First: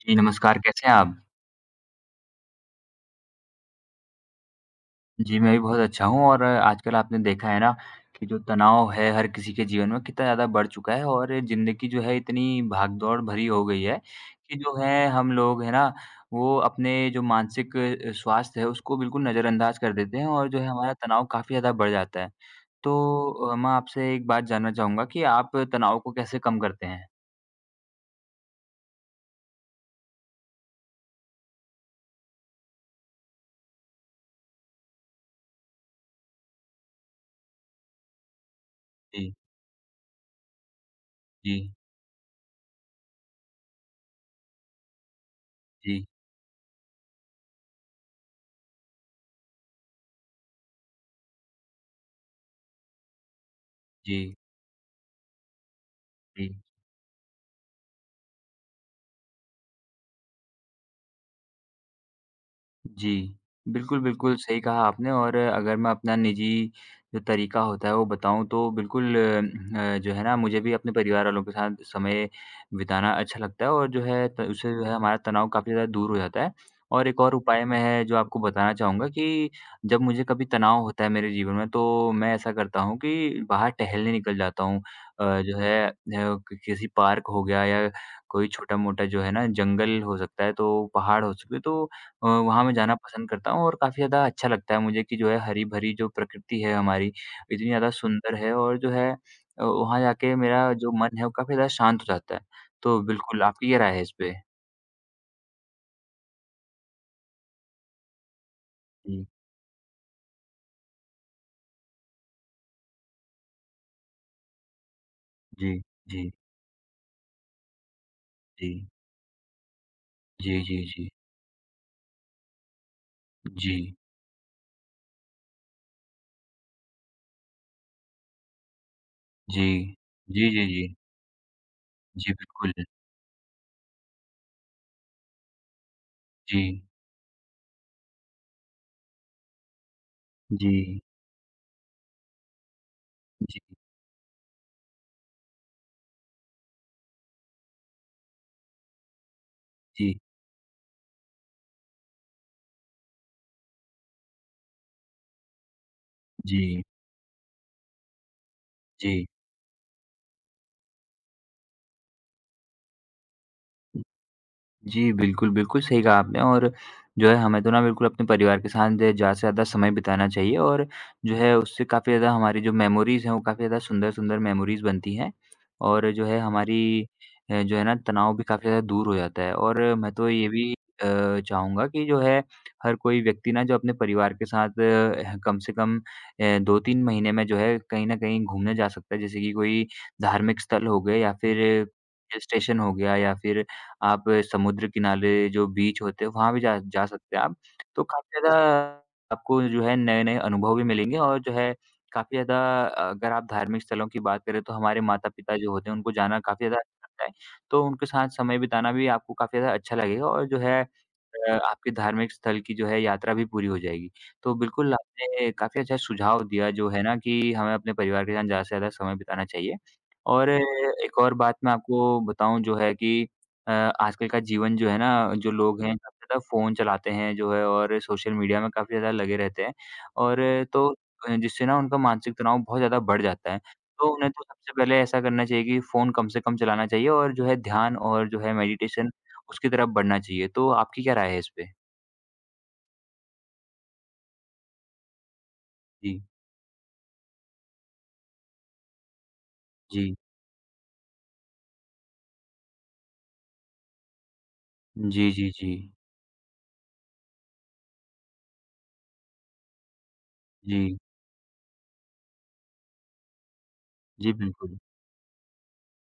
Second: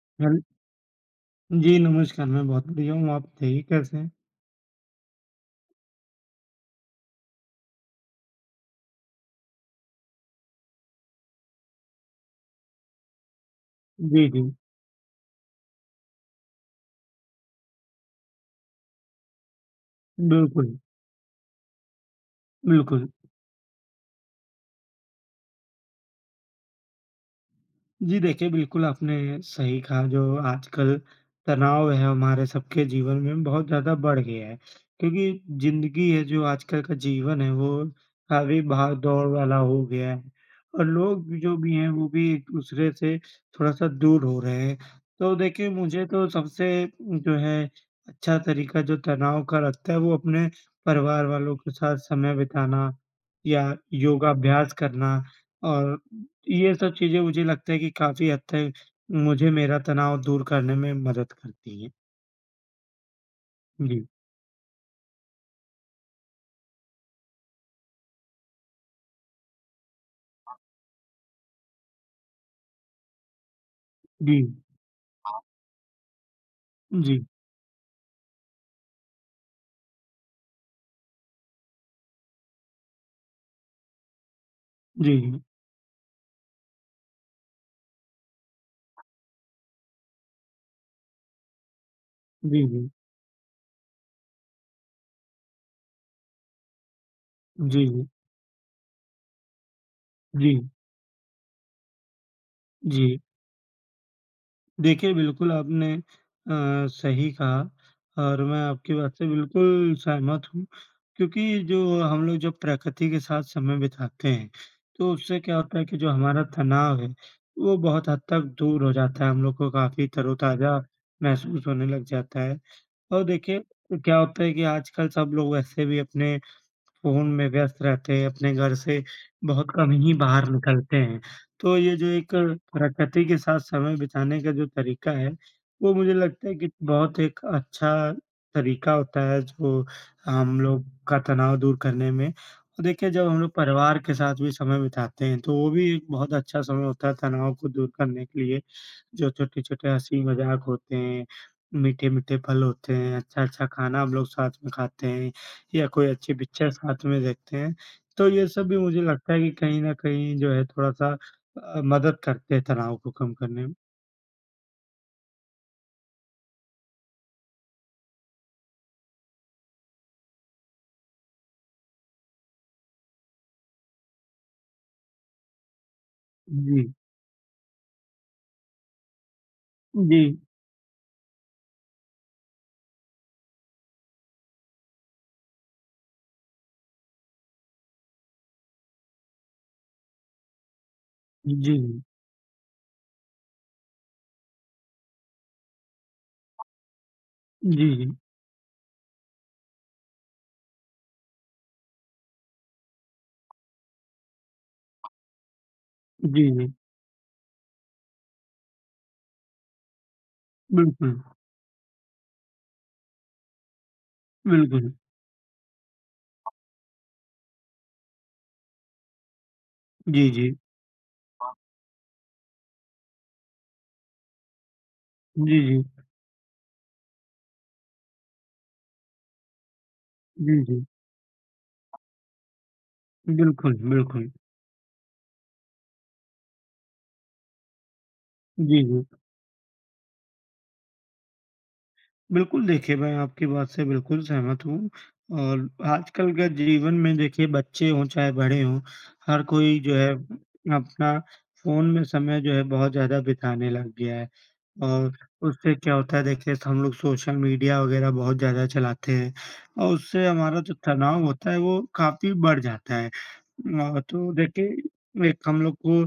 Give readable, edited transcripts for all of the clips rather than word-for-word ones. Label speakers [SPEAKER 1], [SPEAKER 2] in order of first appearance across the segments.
[SPEAKER 1] जी,
[SPEAKER 2] हाँ
[SPEAKER 1] नमस्कार, कैसे हैं आप?
[SPEAKER 2] जी, नमस्कार, मैं बहुत बढ़िया हूँ, आप बताइए कैसे हैं?
[SPEAKER 1] जी, मैं भी बहुत अच्छा हूँ और आजकल आपने देखा है ना कि जो तनाव है हर किसी के जीवन में कितना ज़्यादा बढ़ चुका है और ज़िंदगी जो है इतनी भागदौड़ भरी हो गई है
[SPEAKER 2] जी, जी।
[SPEAKER 1] कि जो है हम लोग है ना, वो अपने जो मानसिक स्वास्थ्य है उसको बिल्कुल नज़रअंदाज कर देते हैं और जो है
[SPEAKER 2] बिल्कुल,
[SPEAKER 1] हमारा तनाव काफ़ी ज़्यादा बढ़ जाता है।
[SPEAKER 2] बिल्कुल।
[SPEAKER 1] तो मैं आपसे एक बात जानना चाहूँगा कि आप तनाव को कैसे कम करते हैं?
[SPEAKER 2] जी देखिए, बिल्कुल आपने सही कहा जो आजकल तनाव है हमारे सबके जीवन में बहुत ज़्यादा बढ़ गया है। क्योंकि ज़िंदगी है जो आजकल का जीवन है वो काफ़ी भाग-दौड़
[SPEAKER 1] जी,
[SPEAKER 2] वाला हो गया है और लोग भी जो
[SPEAKER 1] जी,
[SPEAKER 2] भी हैं वो भी एक-दूसरे से थोड़ा-सा दूर हो रहे हैं। तो देखिए
[SPEAKER 1] जी,
[SPEAKER 2] मुझे तो सबसे जो है अच्छा तरीका जो तनाव का लगता है वो अपने परिवार वालों के साथ समय बिताना या
[SPEAKER 1] जी,
[SPEAKER 2] योगाभ्यास करना और
[SPEAKER 1] जी।
[SPEAKER 2] ये सब चीज़ें मुझे लगता है कि काफ़ी हद तक मुझे मेरा तनाव दूर करने में मदद करती हैं।
[SPEAKER 1] जी। बिल्कुल,
[SPEAKER 2] जी,
[SPEAKER 1] बिल्कुल सही कहा आपने और अगर मैं अपना निजी जो तरीका होता है वो बताऊँ तो बिल्कुल जो है ना मुझे भी अपने परिवार वालों के साथ समय बिताना अच्छा लगता है और जो है
[SPEAKER 2] जी।
[SPEAKER 1] त उससे जो है हमारा तनाव काफ़ी ज़्यादा दूर हो जाता है। और एक
[SPEAKER 2] जी,
[SPEAKER 1] और उपाय मैं है जो आपको बताना चाहूँगा कि जब मुझे कभी तनाव होता है मेरे जीवन में तो मैं ऐसा करता हूँ कि बाहर टहलने निकल जाता हूँ।
[SPEAKER 2] जी, जी।
[SPEAKER 1] जो है क किसी पार्क हो गया या कोई छोटा-मोटा जो है ना जंगल हो सकता है तो पहाड़ हो सकते हैं तो
[SPEAKER 2] जी,
[SPEAKER 1] वहाँ मैं
[SPEAKER 2] जी।
[SPEAKER 1] जाना पसंद करता हूँ और काफ़ी ज़्यादा अच्छा लगता है मुझे कि जो है हरी-भरी जो प्रकृति है हमारी, इतनी
[SPEAKER 2] जी,
[SPEAKER 1] ज़्यादा
[SPEAKER 2] जी।
[SPEAKER 1] सुंदर है और जो है वहाँ जाके
[SPEAKER 2] जी,
[SPEAKER 1] मेरा जो मन है वो काफ़ी ज़्यादा शांत हो जाता है। तो
[SPEAKER 2] जी।
[SPEAKER 1] बिल्कुल, आपकी क्या राय है इस पे?
[SPEAKER 2] देखिए, बिल्कुल आपने सही कहा और मैं आपकी बात से
[SPEAKER 1] जी,
[SPEAKER 2] बिल्कुल सहमत हूँ क्योंकि जो हम लोग जब प्रकृति के साथ समय बिताते हैं, तो उससे क्या
[SPEAKER 1] जी,
[SPEAKER 2] होता है कि जो
[SPEAKER 1] जी,
[SPEAKER 2] हमारा तनाव है, वो बहुत हद तक
[SPEAKER 1] जी।
[SPEAKER 2] दूर हो जाता है। हम लोग को काफ़ी
[SPEAKER 1] जी,
[SPEAKER 2] तरोताज़ा
[SPEAKER 1] जी, जी।
[SPEAKER 2] महसूस होने लग जाता है। और देखिए,
[SPEAKER 1] जी,
[SPEAKER 2] क्या होता है कि आजकल सब लोग वैसे भी अपने फ़ोन में व्यस्त रहते हैं, अपने घर से बहुत
[SPEAKER 1] जी।
[SPEAKER 2] कम ही बाहर
[SPEAKER 1] जी, जी, जी।
[SPEAKER 2] निकलते हैं। तो ये जो
[SPEAKER 1] जी,
[SPEAKER 2] एक
[SPEAKER 1] बिल्कुल।
[SPEAKER 2] प्रकृति के साथ समय बिताने का जो तरीका है, वो मुझे लगता है कि
[SPEAKER 1] जी,
[SPEAKER 2] बहुत एक अच्छा तरीका होता है जो हम लोग
[SPEAKER 1] जी,
[SPEAKER 2] का तनाव दूर करने में। और देखिए जब हम लोग
[SPEAKER 1] जी,
[SPEAKER 2] परिवार के साथ भी समय बिताते हैं, तो वो भी एक बहुत अच्छा समय होता है तनाव को दूर करने के लिए। जो छोटे-छोटे
[SPEAKER 1] जी,
[SPEAKER 2] हँसी मज़ाक होते हैं, मीठे-मीठे पल होते हैं, अच्छा-अच्छा खाना हम लोग साथ में खाते हैं। या कोई अच्छी पिक्चर
[SPEAKER 1] जी,
[SPEAKER 2] साथ में देखते हैं, तो ये सब भी मुझे
[SPEAKER 1] जी।
[SPEAKER 2] लगता है कि कहीं न कहीं जो है थोड़ा-सा मदद करते हैं तनाव को कम करने में।
[SPEAKER 1] जी, बिल्कुल, बिल्कुल सही कहा आपने और जो है हमें तो ना बिल्कुल अपने परिवार के साथ जो है ज़्यादा से ज़्यादा समय बिताना चाहिए और जो है उससे काफ़ी ज़्यादा हमारी जो मेमोरीज़ हैं वो काफ़ी ज़्यादा सुंदर-सुंदर मेमोरीज़ बनती हैं और जो है
[SPEAKER 2] जी,
[SPEAKER 1] हमारी जो है ना तनाव भी काफ़ी ज़्यादा दूर हो जाता है और मैं
[SPEAKER 2] जी,
[SPEAKER 1] तो ये भी चाहूँगा कि जो है हर कोई व्यक्ति ना जो अपने परिवार के साथ कम से कम 2-3 महीने में जो है कहीं न कहीं घूमने जा सकता है। जैसे कि कोई धार्मिक स्थल हो गए या
[SPEAKER 2] जी,
[SPEAKER 1] फिर हिल स्टेशन हो गया या फिर आप समुद्र किनारे जो बीच होते हैं, वहाँ भी जा जा सकते हैं आप।
[SPEAKER 2] जी, जी,
[SPEAKER 1] तो
[SPEAKER 2] जी,
[SPEAKER 1] काफ़ी ज़्यादा आपको जो है नए-नए अनुभव भी मिलेंगे और जो है काफ़ी ज़्यादा अगर आप धार्मिक स्थलों की बात करें तो हमारे माता-पिता जो होते हैं उनको जाना
[SPEAKER 2] जी,
[SPEAKER 1] काफ़ी
[SPEAKER 2] जी।
[SPEAKER 1] ज़्यादा अच्छा लगता है। तो उनके साथ समय बिताना भी आपको काफ़ी ज़्यादा अच्छा लगेगा और जो है
[SPEAKER 2] बिल्कुल,
[SPEAKER 1] आपके धार्मिक स्थल की जो है यात्रा भी पूरी हो जाएगी। तो
[SPEAKER 2] बिल्कुल,
[SPEAKER 1] बिल्कुल आपने काफ़ी अच्छा सुझाव दिया जो है ना कि हमें अपने परिवार के साथ ज़्यादा से ज़्यादा समय बिताना चाहिए।
[SPEAKER 2] जी,
[SPEAKER 1] और
[SPEAKER 2] जी,
[SPEAKER 1] एक और बात मैं आपको बताऊँ जो है कि आजकल का जीवन जो है ना, जो
[SPEAKER 2] जी,
[SPEAKER 1] लोग
[SPEAKER 2] जी,
[SPEAKER 1] हैं, हुँ। काफ़ी ज़्यादा फ़ोन चलाते हैं जो है और सोशल मीडिया में काफ़ी ज़्यादा लगे रहते हैं और
[SPEAKER 2] जी, जी,
[SPEAKER 1] तो जिससे ना उनका मानसिक तनाव बहुत ज़्यादा बढ़ जाता है।
[SPEAKER 2] बिल्कुल,
[SPEAKER 1] तो
[SPEAKER 2] बिल्कुल,
[SPEAKER 1] उन्हें तो सबसे पहले ऐसा करना चाहिए कि फ़ोन कम से कम चलाना चाहिए और जो है ध्यान और जो है
[SPEAKER 2] जी, जी।
[SPEAKER 1] मेडिटेशन उसकी तरफ बढ़ना चाहिए। तो आपकी क्या राय है इस पे?
[SPEAKER 2] बिल्कुल, देखिए मैं आपकी बात से बिल्कुल सहमत हूँ और
[SPEAKER 1] जी,
[SPEAKER 2] आजकल के जीवन में देखिए बच्चे हों चाहे बड़े हों, हर कोई जो है
[SPEAKER 1] जी।
[SPEAKER 2] अपना फ़ोन में समय जो है बहुत ज़्यादा बिताने लग गया है। और
[SPEAKER 1] जी, जी, जी।
[SPEAKER 2] उससे क्या होता है देखिए हम लोग सोशल मीडिया वग़ैरह बहुत ज़्यादा चलाते हैं और उससे हमारा जो
[SPEAKER 1] जी,
[SPEAKER 2] तनाव होता है वो काफ़ी बढ़ जाता है। तो
[SPEAKER 1] जी बिल्कुल।
[SPEAKER 2] देखिए एक हम लोग को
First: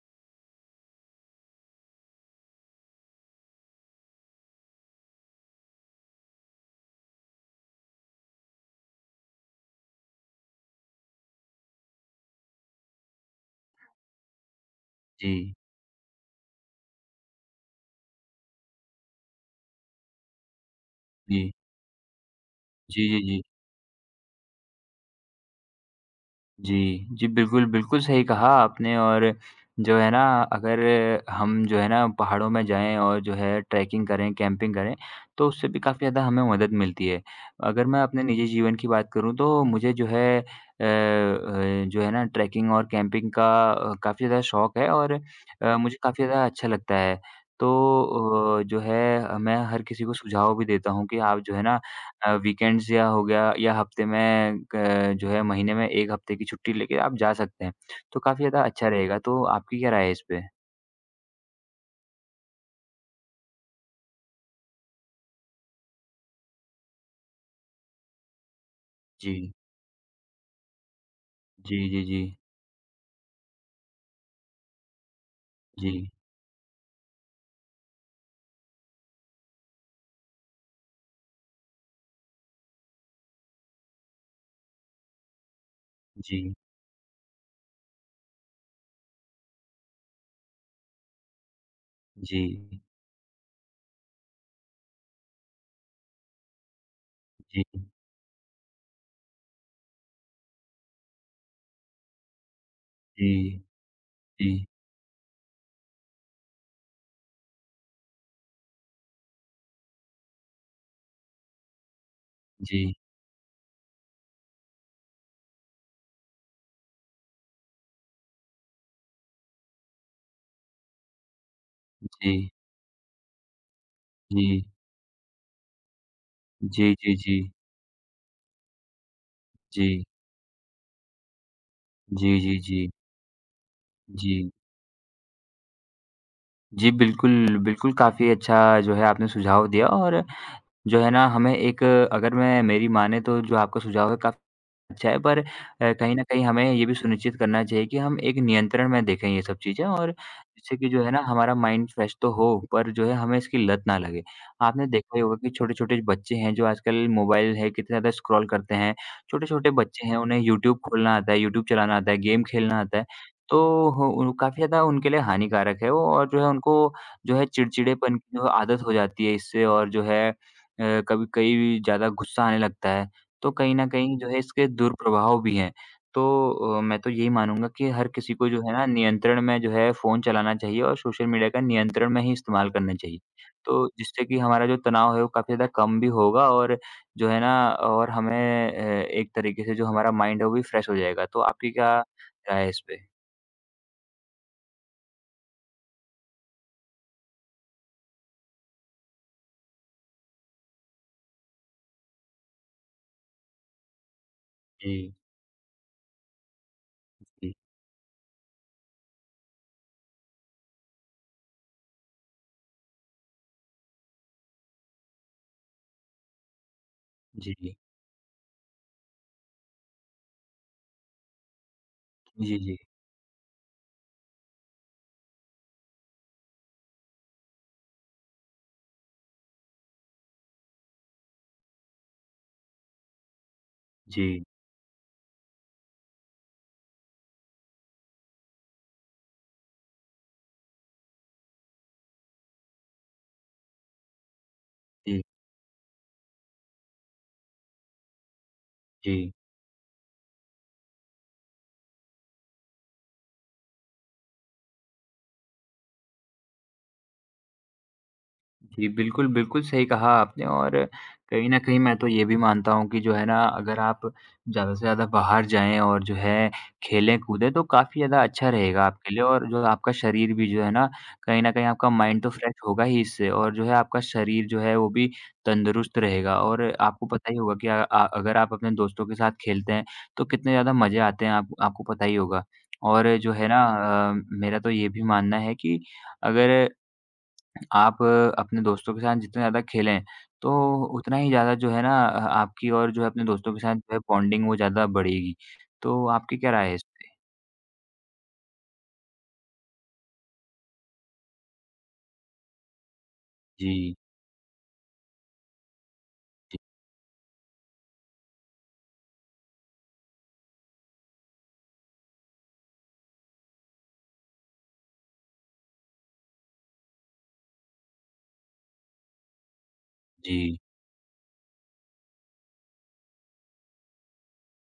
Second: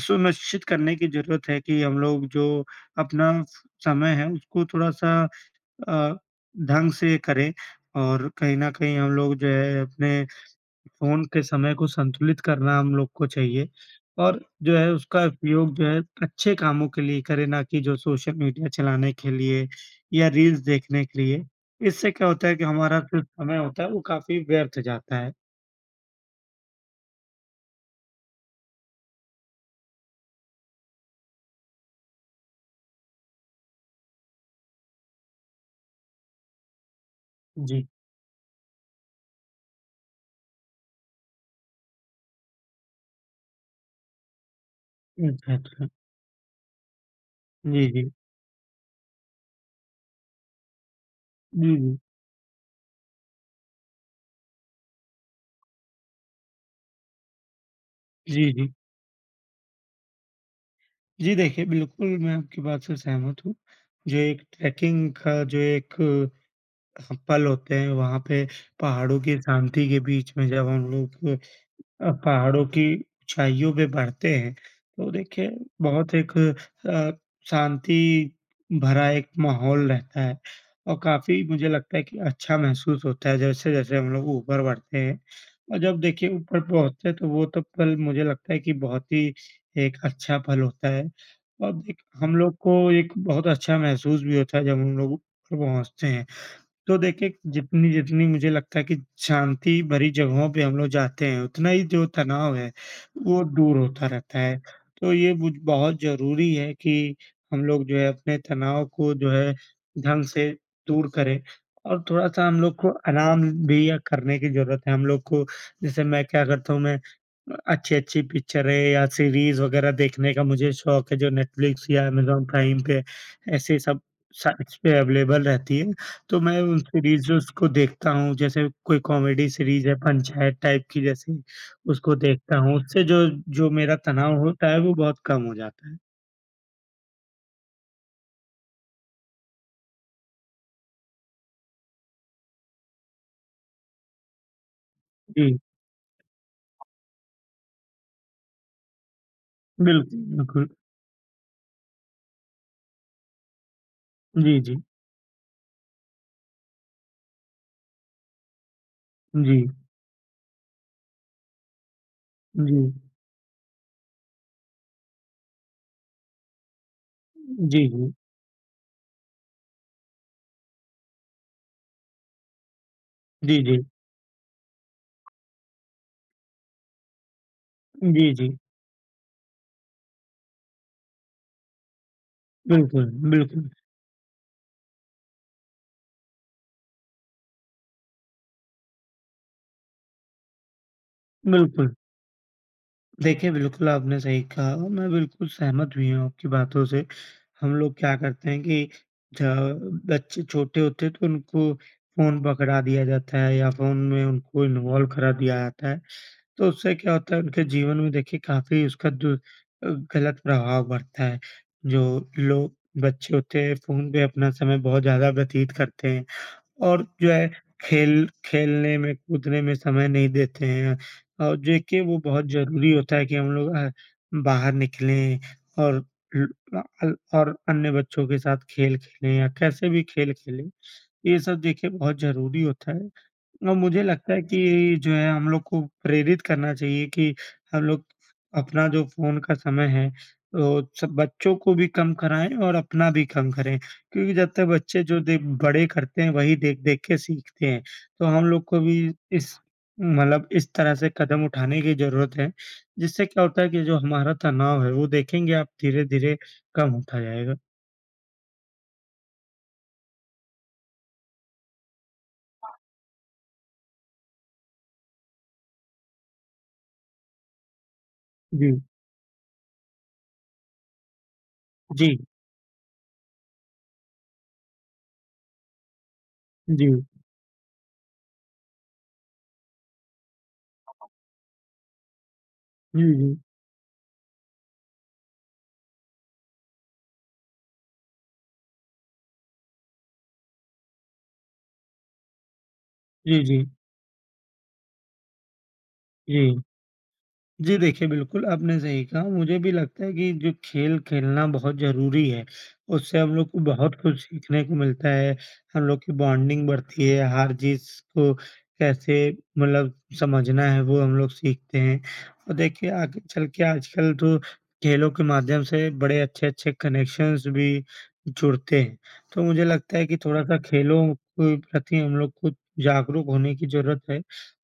[SPEAKER 2] सुनिश्चित करने की ज़रूरत है कि हम लोग जो अपना समय है उसको थोड़ा-सा अ, ढंग से करें और कहीं न कहीं हम लोग जो है अपने फ़ोन के समय को संतुलित करना हम लोग को चाहिए और जो है उसका
[SPEAKER 1] जी,
[SPEAKER 2] उपयोग जो है अच्छे कामों के लिए करें, ना कि जो सोशल मीडिया चलाने के लिए या रील्स देखने के लिए।
[SPEAKER 1] जी।
[SPEAKER 2] इससे क्या होता है कि हमारा
[SPEAKER 1] जी, जी,
[SPEAKER 2] जो
[SPEAKER 1] जी।
[SPEAKER 2] समय होता है वो काफ़ी व्यर्थ जाता है।
[SPEAKER 1] जी। जी, बिल्कुल, बिल्कुल सही कहा आपने और जो है ना अगर हम जो है ना पहाड़ों में जाएँ और जो है ट्रैकिंग करें, कैंपिंग करें, तो उससे भी काफ़ी ज़्यादा हमें मदद मिलती है।
[SPEAKER 2] जी।
[SPEAKER 1] अगर मैं अपने निजी जीवन की बात करूँ तो मुझे जो है जो है ना ट्रैकिंग और कैंपिंग का काफ़ी ज़्यादा शौक है और
[SPEAKER 2] अच्छा, अच्छा।
[SPEAKER 1] मुझे काफ़ी ज़्यादा अच्छा लगता है। तो
[SPEAKER 2] जी, जी।
[SPEAKER 1] जो है मैं हर किसी को सुझाव भी देता हूँ कि आप जो है
[SPEAKER 2] जी,
[SPEAKER 1] ना
[SPEAKER 2] जी।
[SPEAKER 1] वीकेंड्स या हो गया या हफ्ते में क जो है महीने में 1 हफ्ते की छुट्टी लेके आप जा सकते हैं। तो काफ़ी
[SPEAKER 2] जी,
[SPEAKER 1] ज़्यादा
[SPEAKER 2] जी।
[SPEAKER 1] अच्छा रहेगा, तो आपकी क्या राय है इस पे?
[SPEAKER 2] जी, देखिए बिल्कुल मैं आपकी बात से सहमत हूँ। जो एक ट्रैकिंग का जो एक पल होते हैं वहाँ पे पहाड़ों की
[SPEAKER 1] जी।
[SPEAKER 2] शांति के बीच में जब हम लोग
[SPEAKER 1] जी, जी, जी।
[SPEAKER 2] पहाड़ों की ऊँचाइयों पे बढ़ते हैं, तो देखिए
[SPEAKER 1] जी,
[SPEAKER 2] बहुत एक शांति भरा एक माहौल रहता है और काफ़ी मुझे लगता है कि अच्छा महसूस होता है जैसे-जैसे हम लोग ऊपर बढ़ते हैं और जब देखिए
[SPEAKER 1] जी,
[SPEAKER 2] ऊपर पहुँचते हैं तो वो तो पल मुझे लगता है कि बहुत ही एक अच्छा पल होता है और एक हम लोग को
[SPEAKER 1] जी,
[SPEAKER 2] एक बहुत अच्छा महसूस भी होता है जब हम लोग ऊपर पहुँचते हैं। तो देखिए,
[SPEAKER 1] जी, जी,
[SPEAKER 2] जितनी जितनी मुझे लगता है कि शांति भरी जगहों पे हम लोग जाते हैं, उतना ही जो तनाव है,
[SPEAKER 1] जी,
[SPEAKER 2] वो दूर होता रहता
[SPEAKER 1] जी,
[SPEAKER 2] है। तो ये मुझ बहुत ज़रूरी है कि हम लोग जो है अपने तनाव को जो है ढंग से दूर करें और थोड़ा-सा हम लोग को
[SPEAKER 1] जी,
[SPEAKER 2] आराम भी या करने की ज़रूरत है। हम लोग को जैसे मैं क्या करता हूँ मैं अच्छी-अच्छी पिक्चरें या सीरीज़ वग़ैरह देखने का मुझे शौक है जो नेटफ्लिक्स या अमेज़न
[SPEAKER 1] जी,
[SPEAKER 2] प्राइम पे ऐसे सब
[SPEAKER 1] जी,
[SPEAKER 2] साइट्स पे अवेलेबल रहती है। तो मैं उन
[SPEAKER 1] जी, जी,
[SPEAKER 2] सीरीज़
[SPEAKER 1] जी,
[SPEAKER 2] को देखता हूँ, जैसे कोई कॉमेडी सीरीज़ है पंचायत टाइप की जैसी, उसको
[SPEAKER 1] जी, जी,
[SPEAKER 2] देखता हूँ,
[SPEAKER 1] जी,
[SPEAKER 2] उससे जो जो मेरा तनाव
[SPEAKER 1] जी।
[SPEAKER 2] होता है वो बहुत कम हो जाता है।
[SPEAKER 1] जी, बिल्कुल, बिल्कुल काफ़ी अच्छा जो है आपने सुझाव दिया और जो है ना हमें एक अगर मैं मेरी माने तो जो आपका सुझाव है काफ़ी अच्छा है, पर
[SPEAKER 2] जी,
[SPEAKER 1] कहीं न कहीं हमें ये भी सुनिश्चित करना चाहिए कि हम एक नियंत्रण में देखें ये सब चीज़ें और
[SPEAKER 2] बिल्कुल, बिल्कुल।
[SPEAKER 1] जिससे कि जो है ना हमारा माइंड फ्रेश तो हो, पर जो है हमें इसकी लत ना लगे।
[SPEAKER 2] जी, जी,
[SPEAKER 1] आपने देखा ही होगा कि छोटे-छोटे बच्चे हैं जो आजकल मोबाइल है, कितने ज़्यादा स्क्रॉल करते हैं।
[SPEAKER 2] जी,
[SPEAKER 1] छोटे-छोटे बच्चे हैं, उन्हें यूट्यूब खोलना आता है, यूट्यूब चलाना आता है, गेम खेलना
[SPEAKER 2] जी,
[SPEAKER 1] आता है। तो हो उन काफ़ी ज़्यादा उनके लिए हानिकारक है वो और जो है उनको जो है
[SPEAKER 2] जी, जी,
[SPEAKER 1] चिड़चिड़ेपन की जो आदत हो जाती है इससे और जो है कभी कई ज़्यादा गुस्सा आने लगता है। तो
[SPEAKER 2] जी,
[SPEAKER 1] कहीं
[SPEAKER 2] जी,
[SPEAKER 1] न कहीं जो है इसके दुष्प्रभाव भी हैं। तो मैं तो यही मानूँगा कि हर
[SPEAKER 2] जी,
[SPEAKER 1] किसी
[SPEAKER 2] जी,
[SPEAKER 1] को जो है ना नियंत्रण में जो है फ़ोन चलाना चाहिए और सोशल मीडिया का नियंत्रण में ही इस्तेमाल करना
[SPEAKER 2] बिल्कुल,
[SPEAKER 1] चाहिए।
[SPEAKER 2] बिल्कुल,
[SPEAKER 1] तो जिससे कि हमारा जो तनाव है वो काफ़ी ज़्यादा कम भी होगा और जो है ना और हमें एक तरीके से जो हमारा माइंड है वो भी फ्रेश हो जाएगा। तो आपकी
[SPEAKER 2] बिल्कुल।
[SPEAKER 1] क्या राय है इस पे?
[SPEAKER 2] देखिए, बिल्कुल आपने सही कहा और मैं बिल्कुल सहमत भी हूँ आपकी बातों से। हम लोग क्या करते हैं कि ज बच्चे छोटे होते हैं तो उनको फ़ोन पकड़ा दिया जाता है या फ़ोन में उनको इन्वॉल्व
[SPEAKER 1] जी,
[SPEAKER 2] करा दिया जाता है। तो उससे क्या होता है
[SPEAKER 1] जी,
[SPEAKER 2] उनके जीवन में देखिए काफ़ी उसका गलत प्रभाव पड़ता है। जो लोग बच्चे होते हैं फ़ोन पे अपना समय बहुत ज़्यादा व्यतीत करते हैं। और जो है
[SPEAKER 1] जी, जी,
[SPEAKER 2] खेल खेलने में, कूदने में समय नहीं देते हैं और देखिए वो बहुत
[SPEAKER 1] जी,
[SPEAKER 2] ज़रूरी होता है कि हम लोग बाहर निकलें और ल अ अल और अन्य बच्चों के साथ खेल खेलें या कैसे भी खेल खेलें। ये सब देखिए बहुत ज़रूरी होता है। और मुझे लगता है
[SPEAKER 1] जी,
[SPEAKER 2] कि जो है हम लोग को प्रेरित करना चाहिए कि हम लोग अपना जो फ़ोन का समय है तो सब बच्चों को भी कम कराएँ और अपना भी कम करें। क्योंकि जब तक बच्चे जो
[SPEAKER 1] जी,
[SPEAKER 2] देख बड़े करते हैं वही देख-देख के सीखते हैं। तो हम लोग को भी
[SPEAKER 1] जी।
[SPEAKER 2] इस मतलब इस तरह से कदम उठाने की ज़रूरत है, जिससे क्या होता है कि जो हमारा तनाव है वो देखेंगे आप धीरे-धीरे कम होता जाएगा।
[SPEAKER 1] जी, बिल्कुल, बिल्कुल सही कहा आपने और कहीं न कहीं मैं तो ये भी मानता हूँ कि जो है ना, अगर आप ज़्यादा से ज़्यादा बाहर जाएँ और जो है खेलें-कूदें तो काफ़ी ज़्यादा अच्छा
[SPEAKER 2] जी,
[SPEAKER 1] रहेगा आपके लिए और जो आपका शरीर भी जो है ना, कहीं न कहीं आपका
[SPEAKER 2] जी,
[SPEAKER 1] माइंड तो फ्रेश होगा ही इससे और जो है आपका शरीर जो है वो भी तंदुरुस्त रहेगा और
[SPEAKER 2] जी,
[SPEAKER 1] आपको पता ही होगा कि अगर आप अपने दोस्तों के साथ खेलते हैं, तो कितने ज़्यादा मज़े आते हैं आप आपको पता ही होगा।
[SPEAKER 2] जी,
[SPEAKER 1] और जो
[SPEAKER 2] जी,
[SPEAKER 1] है ना अ, मेरा तो ये भी मानना है कि अगर आप अपने दोस्तों के साथ जितना ज़्यादा खेलें, तो उतना ही ज़्यादा जो है ना आपकी और जो है अपने
[SPEAKER 2] जी,
[SPEAKER 1] दोस्तों
[SPEAKER 2] जी,
[SPEAKER 1] के साथ जो है बॉन्डिंग वो ज़्यादा बढ़ेगी। तो आपकी क्या
[SPEAKER 2] जी।
[SPEAKER 1] राय है इस पे?
[SPEAKER 2] जी देखिए, बिल्कुल आपने सही कहा। मुझे भी लगता है कि जो खेल खेलना बहुत ज़रूरी है, उससे हम लोग को बहुत
[SPEAKER 1] जी,
[SPEAKER 2] कुछ सीखने को मिलता है। हम लोग की
[SPEAKER 1] जी,
[SPEAKER 2] बॉन्डिंग बढ़ती है, हार-जीत को कैसे मतलब समझना है वो हम लोग सीखते हैं। और देखिए आगे चल के आजकल तो खेलों के माध्यम से बड़े अच्छे-अच्छे कनेक्शंस भी जुड़ते हैं। तो मुझे लगता है कि थोड़ा-सा
[SPEAKER 1] जी,
[SPEAKER 2] खेलों के प्रति हम लोग को जागरूक होने की ज़रूरत है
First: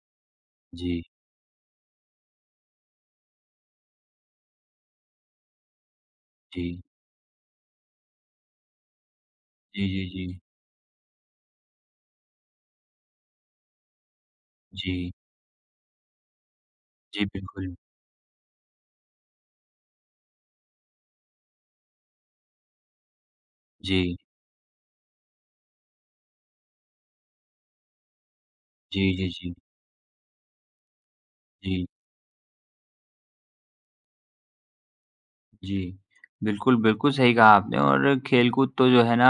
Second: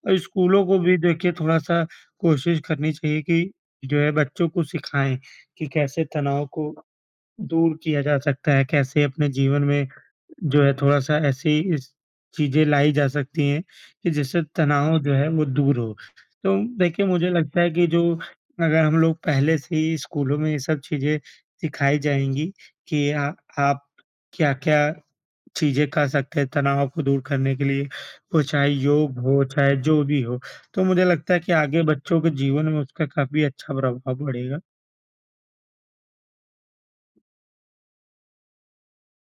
[SPEAKER 2] और स्कूलों को भी देखिए थोड़ा-सा कोशिश करनी चाहिए कि जो है बच्चों को सिखाएँ कि कैसे तनाव को
[SPEAKER 1] जी,
[SPEAKER 2] दूर किया जा सकता है, कैसे अपने जीवन में
[SPEAKER 1] जी, जी, जी, जी,
[SPEAKER 2] जो है थोड़ा-सा ऐसी इस चीज़ें लाई जा सकती हैं कि जिससे तनाव
[SPEAKER 1] जी,
[SPEAKER 2] जो है वो दूर हो। तो देखिए
[SPEAKER 1] जी,
[SPEAKER 2] मुझे लगता है
[SPEAKER 1] बिल्कुल।
[SPEAKER 2] कि जो अगर हम लोग पहले से ही स्कूलों में ये सब चीज़ें सिखाई जाएँगी कि आ आप
[SPEAKER 1] जी,
[SPEAKER 2] क्या-क्या चीज़ें कर सकते हैं तनाव को दूर करने के लिए, वो चाहे
[SPEAKER 1] जी,
[SPEAKER 2] योग
[SPEAKER 1] जी,
[SPEAKER 2] हो,
[SPEAKER 1] जी,
[SPEAKER 2] चाहे जो भी हो। तो मुझे लगता है कि आगे
[SPEAKER 1] जी।
[SPEAKER 2] बच्चों के जीवन में उसका काफ़ी अच्छा प्रभाव पड़ेगा।
[SPEAKER 1] जी। बिल्कुल, बिल्कुल सही कहा आपने और खेलकूद तो जो है ना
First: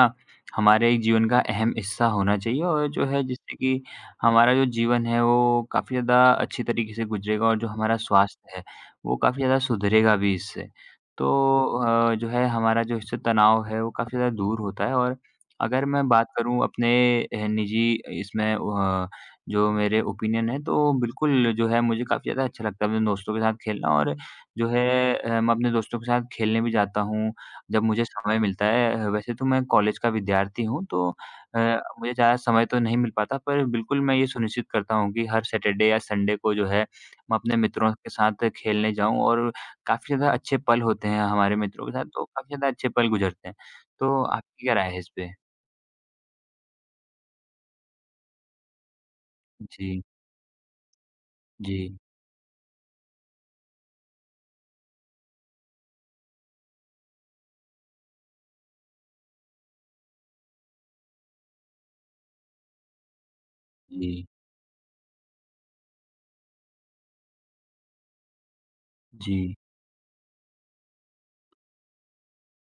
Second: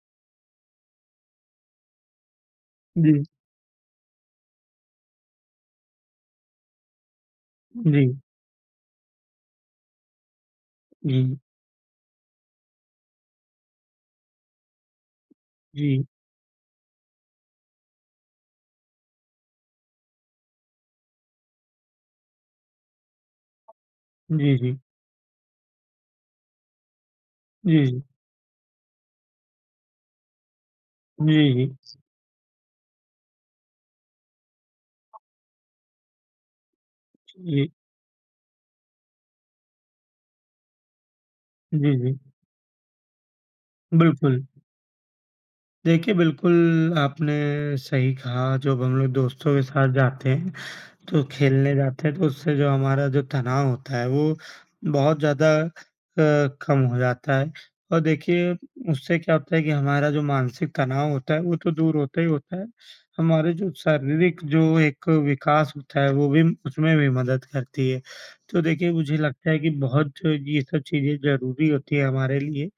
[SPEAKER 1] हमारे एक जीवन का अहम हिस्सा होना चाहिए और जो
[SPEAKER 2] जी,
[SPEAKER 1] है जिससे कि हमारा जो जीवन है वो काफ़ी ज़्यादा अच्छी तरीके से गुज़रेगा और जो हमारा
[SPEAKER 2] जी,
[SPEAKER 1] स्वास्थ्य है वो काफ़ी ज़्यादा सुधरेगा भी इससे। तो
[SPEAKER 2] जी,
[SPEAKER 1] जो है हमारा जो इससे तनाव है वो काफ़ी ज़्यादा दूर होता है और अगर
[SPEAKER 2] जी,
[SPEAKER 1] मैं बात करूँ अपने निजी इसमें जो मेरे ओपिनियन है तो बिल्कुल जो है मुझे काफ़ी ज़्यादा अच्छा लगता है अपने दोस्तों के साथ खेलना और
[SPEAKER 2] जी,
[SPEAKER 1] जो
[SPEAKER 2] जी,
[SPEAKER 1] है मैं अपने दोस्तों के साथ खेलने भी जाता हूँ, जब
[SPEAKER 2] जी, जी,
[SPEAKER 1] मुझे समय मिलता है। वैसे तो मैं कॉलेज का विद्यार्थी हूँ, तो अ,
[SPEAKER 2] जी,
[SPEAKER 1] मुझे ज़्यादा समय तो नहीं मिल पाता, पर बिल्कुल मैं ये सुनिश्चित करता हूँ कि हर सैटरडे या संडे को जो है, मैं
[SPEAKER 2] जी,
[SPEAKER 1] अपने
[SPEAKER 2] जी,
[SPEAKER 1] मित्रों के साथ खेलने जाऊँ और काफ़ी ज़्यादा अच्छे पल होते हैं हमारे मित्रों के
[SPEAKER 2] जी,
[SPEAKER 1] साथ,
[SPEAKER 2] जी,
[SPEAKER 1] तो काफ़ी ज़्यादा अच्छे पल गुज़रते हैं। तो
[SPEAKER 2] बिल्कुल।
[SPEAKER 1] आपकी क्या राय है इस पे?
[SPEAKER 2] देखिए, बिल्कुल आपने सही कहा, जब हम लोग दोस्तों के साथ
[SPEAKER 1] जी,
[SPEAKER 2] जाते हैं तो खेलने
[SPEAKER 1] जी,
[SPEAKER 2] जाते हैं तो उससे जो हमारा जो तनाव होता है वो बहुत ज़्यादा कम हो जाता है और देखिए उससे क्या होता है कि हमारा जो मानसिक तनाव होता है वो तो दूर होता ही होता है, हमारे जो
[SPEAKER 1] जी,
[SPEAKER 2] शारीरिक जो एक विकास होता है वो भी उसमें भी मदद करती है। तो देखिए मुझे लगता
[SPEAKER 1] जी,
[SPEAKER 2] है कि बहुत ये सब चीज़ें ज़रूरी होती है हमारे लिए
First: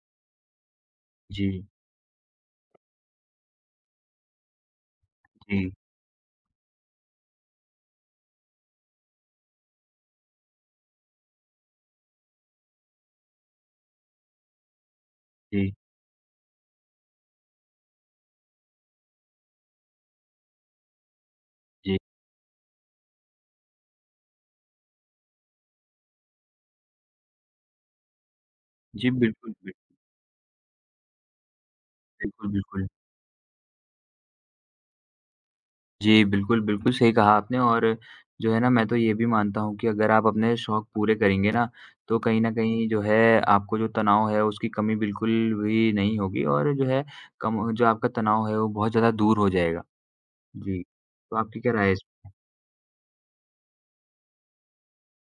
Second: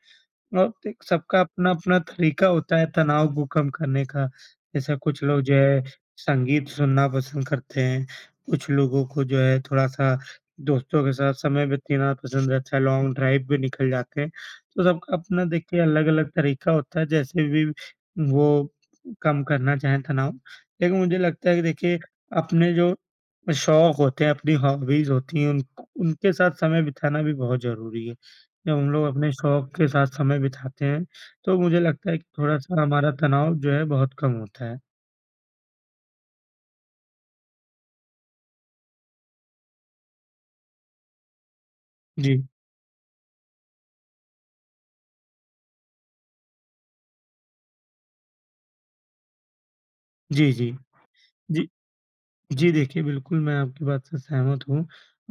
[SPEAKER 2] और देख सबका
[SPEAKER 1] जी,
[SPEAKER 2] अपना-अपना तरीका होता है तनाव को कम करने का। जैसे कुछ लोग जो
[SPEAKER 1] जी,
[SPEAKER 2] है संगीत सुनना पसंद करते हैं, कुछ लोगों को जो है थोड़ा-सा दोस्तों के साथ समय बिताना पसंद रहता है, लॉन्ग ड्राइव पे निकल जाते हैं। तो सबका अपना
[SPEAKER 1] जी,
[SPEAKER 2] देखिए अलग-अलग तरीका होता है जैसे भी वो कम करना चाहें तनाव। लेकिन मुझे लगता है कि
[SPEAKER 1] जी।
[SPEAKER 2] देखिए अपने जो शौक होते हैं, अपनी हॉबीज़ होती हैं उन उनके साथ समय बिताना भी बहुत ज़रूरी है। जब हम लोग
[SPEAKER 1] जी,
[SPEAKER 2] अपने
[SPEAKER 1] बिल्कुल,
[SPEAKER 2] शौक के साथ समय बिताते हैं, तो मुझे लगता है कि
[SPEAKER 1] बिल्कुल,
[SPEAKER 2] थोड़ा-सा
[SPEAKER 1] बिल्कुल।
[SPEAKER 2] हमारा तनाव जो है बहुत कम होता है।
[SPEAKER 1] जी, बिल्कुल, बिल्कुल सही कहा आपने और जो है ना मैं तो ये भी मानता हूँ कि अगर आप अपने शौक पूरे करेंगे ना, तो
[SPEAKER 2] जी।
[SPEAKER 1] कहीं न कहीं जो है आपको जो तनाव है उसकी कमी बिल्कुल भी नहीं होगी और जो है कम जो आपका तनाव है वो बहुत ज़्यादा दूर हो जाएगा।
[SPEAKER 2] जी, जी।
[SPEAKER 1] जी, तो आपकी
[SPEAKER 2] जी,
[SPEAKER 1] क्या राय है इस
[SPEAKER 2] जी देखिए बिल्कुल मैं आपकी बात से सहमत हूँ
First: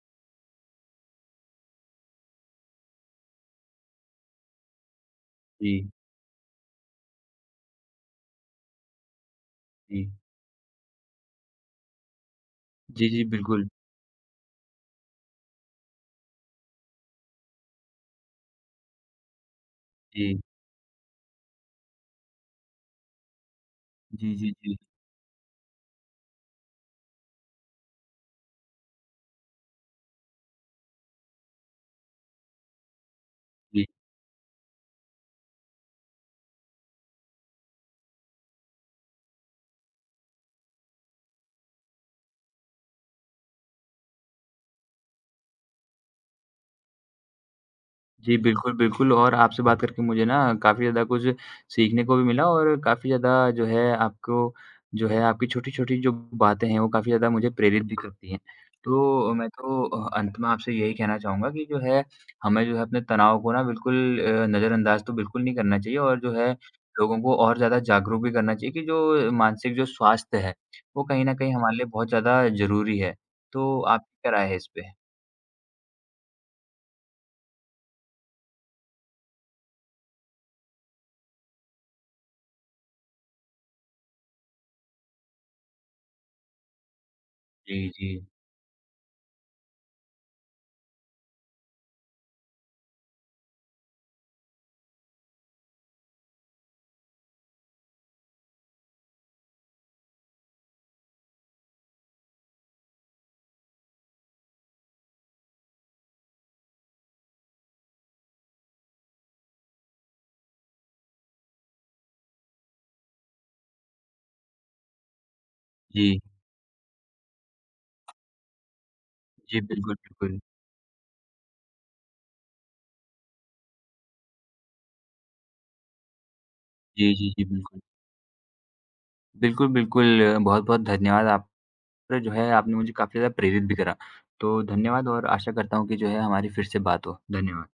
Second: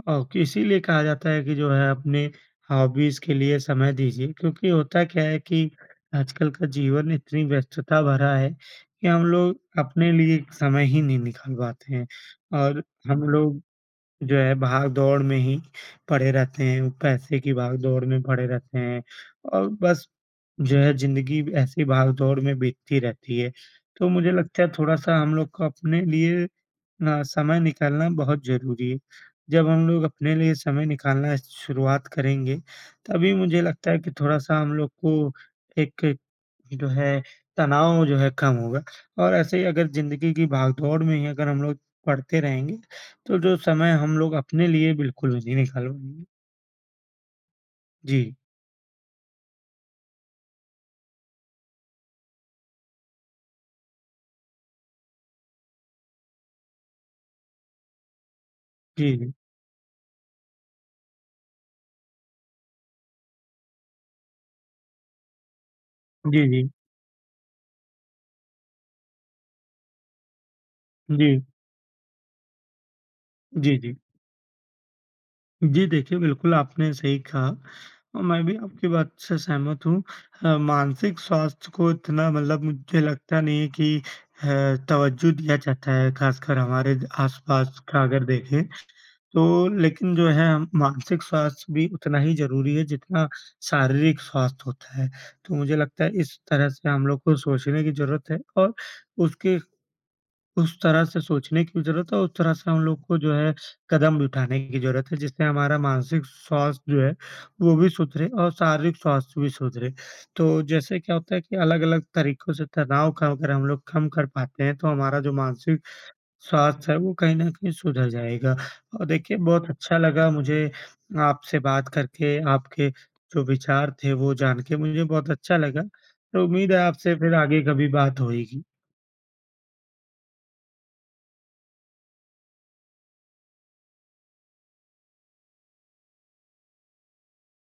[SPEAKER 2] औ कि इसीलिए कहा जाता है कि जो है अपने हॉबीज़ के लिए समय दीजिए क्योंकि होता क्या है कि
[SPEAKER 1] जी,
[SPEAKER 2] आजकल का जीवन इतनी व्यस्तता भरा है कि हम लोग
[SPEAKER 1] जी।
[SPEAKER 2] अपने लिए समय ही नहीं निकाल पाते हैं और
[SPEAKER 1] जी,
[SPEAKER 2] हम
[SPEAKER 1] जी,
[SPEAKER 2] लोग
[SPEAKER 1] बिल्कुल।
[SPEAKER 2] जो है भाग-दौड़ में ही पड़े रहते हैं, वो पैसे की भाग-दौड़ में पड़े रहते हैं और बस
[SPEAKER 1] जी,
[SPEAKER 2] जो है ज़िंदगी ऐसी भाग-दौड़ में बीतती रहती है। तो मुझे
[SPEAKER 1] जी, जी,
[SPEAKER 2] लगता है
[SPEAKER 1] जी,
[SPEAKER 2] थोड़ा-सा हम लोग को अपने लिए ना समय निकालना बहुत ज़रूरी है। जब हम लोग अपने लिए समय निकालना शुरुआत करेंगे, तभी मुझे
[SPEAKER 1] जी।
[SPEAKER 2] लगता है कि थोड़ा-सा हम लोग को एक जो है, तनाव जो है कम होगा और ऐसे ही अगर ज़िंदगी की भागदौड़ में ही अगर हम लोग पड़ते रहेंगे, तो जो समय हम लोग अपने लिए बिल्कुल भी नहीं निकाल पाएँगे। जी,
[SPEAKER 1] जी, बिल्कुल, बिल्कुल और आपसे बात करके मुझे ना काफ़ी ज़्यादा कुछ सीखने को भी मिला और काफ़ी ज़्यादा जो है आपको जो है आपकी छोटी-छोटी जो बातें हैं, वो काफ़ी ज़्यादा मुझे प्रेरित भी करती हैं।
[SPEAKER 2] जी, जी।
[SPEAKER 1] तो मैं तो अंत में आपसे यही कहना चाहूँगा कि जो है, हमें जो है अपने तनाव को ना बिल्कुल नज़रअंदाज़ तो बिल्कुल नहीं करना चाहिए और जो
[SPEAKER 2] जी,
[SPEAKER 1] है
[SPEAKER 2] जी।
[SPEAKER 1] लोगों को और ज़्यादा जागरूक भी करना चाहिए कि जो मानसिक जो स्वास्थ्य है, वो कहीं न
[SPEAKER 2] जी,
[SPEAKER 1] कहीं हमारे लिए बहुत ज़्यादा ज़रूरी है।
[SPEAKER 2] जी,
[SPEAKER 1] तो
[SPEAKER 2] जी।
[SPEAKER 1] आपकी क्या राय है इस पे?
[SPEAKER 2] जी, देखिए बिल्कुल आपने सही कहा और मैं भी आपकी बात से सहमत हूँ। मानसिक स्वास्थ्य को इतना मतलब मुझे लगता नहीं है कि अ, तवज्जो दिया जाता है, ख़ासकर हमारे
[SPEAKER 1] जी,
[SPEAKER 2] आस-पास का
[SPEAKER 1] जी।
[SPEAKER 2] अगर देखें। तो लेकिन जो है हम मानसिक स्वास्थ्य भी उतना ही ज़रूरी है जितना शारीरिक स्वास्थ्य होता है। तो मुझे लगता है इस तरह से हम लोग को सोचने की ज़रूरत है और उसके उस तरह से सोचने की ज़रूरत है, उस तरह से हम लोग को जो है कदम भी उठाने की ज़रूरत है जिससे हमारा मानसिक स्वास्थ्य जो है वो भी सुधरे और शारीरिक स्वास्थ्य भी सुधरे। तो जैसे क्या होता है कि अलग-अलग तरीकों से तनाव का अगर हम लोग कम कर पाते हैं तो हमारा जो मानसिक
[SPEAKER 1] जी।
[SPEAKER 2] स्वास्थ्य है वो कहीं न कहीं सुधर जाएगा। और देखिए
[SPEAKER 1] जी,
[SPEAKER 2] बहुत
[SPEAKER 1] बिल्कुल,
[SPEAKER 2] अच्छा लगा
[SPEAKER 1] बिल्कुल।
[SPEAKER 2] मुझे आपसे बात करके, आपके जो विचार थे वो जान के मुझे बहुत अच्छा लगा। तो उम्मीद है
[SPEAKER 1] जी,
[SPEAKER 2] आपसे
[SPEAKER 1] जी,
[SPEAKER 2] फिर
[SPEAKER 1] जी,
[SPEAKER 2] आगे
[SPEAKER 1] बिल्कुल।
[SPEAKER 2] कभी बात होएगी।
[SPEAKER 1] बिल्कुल, बिल्कुल, बहुत-बहुत धन्यवाद आपका जो है आपने मुझे काफ़ी ज़्यादा प्रेरित भी करा। तो धन्यवाद और आशा करता हूँ कि जो है हमारी फिर से बात हो। धन्यवाद।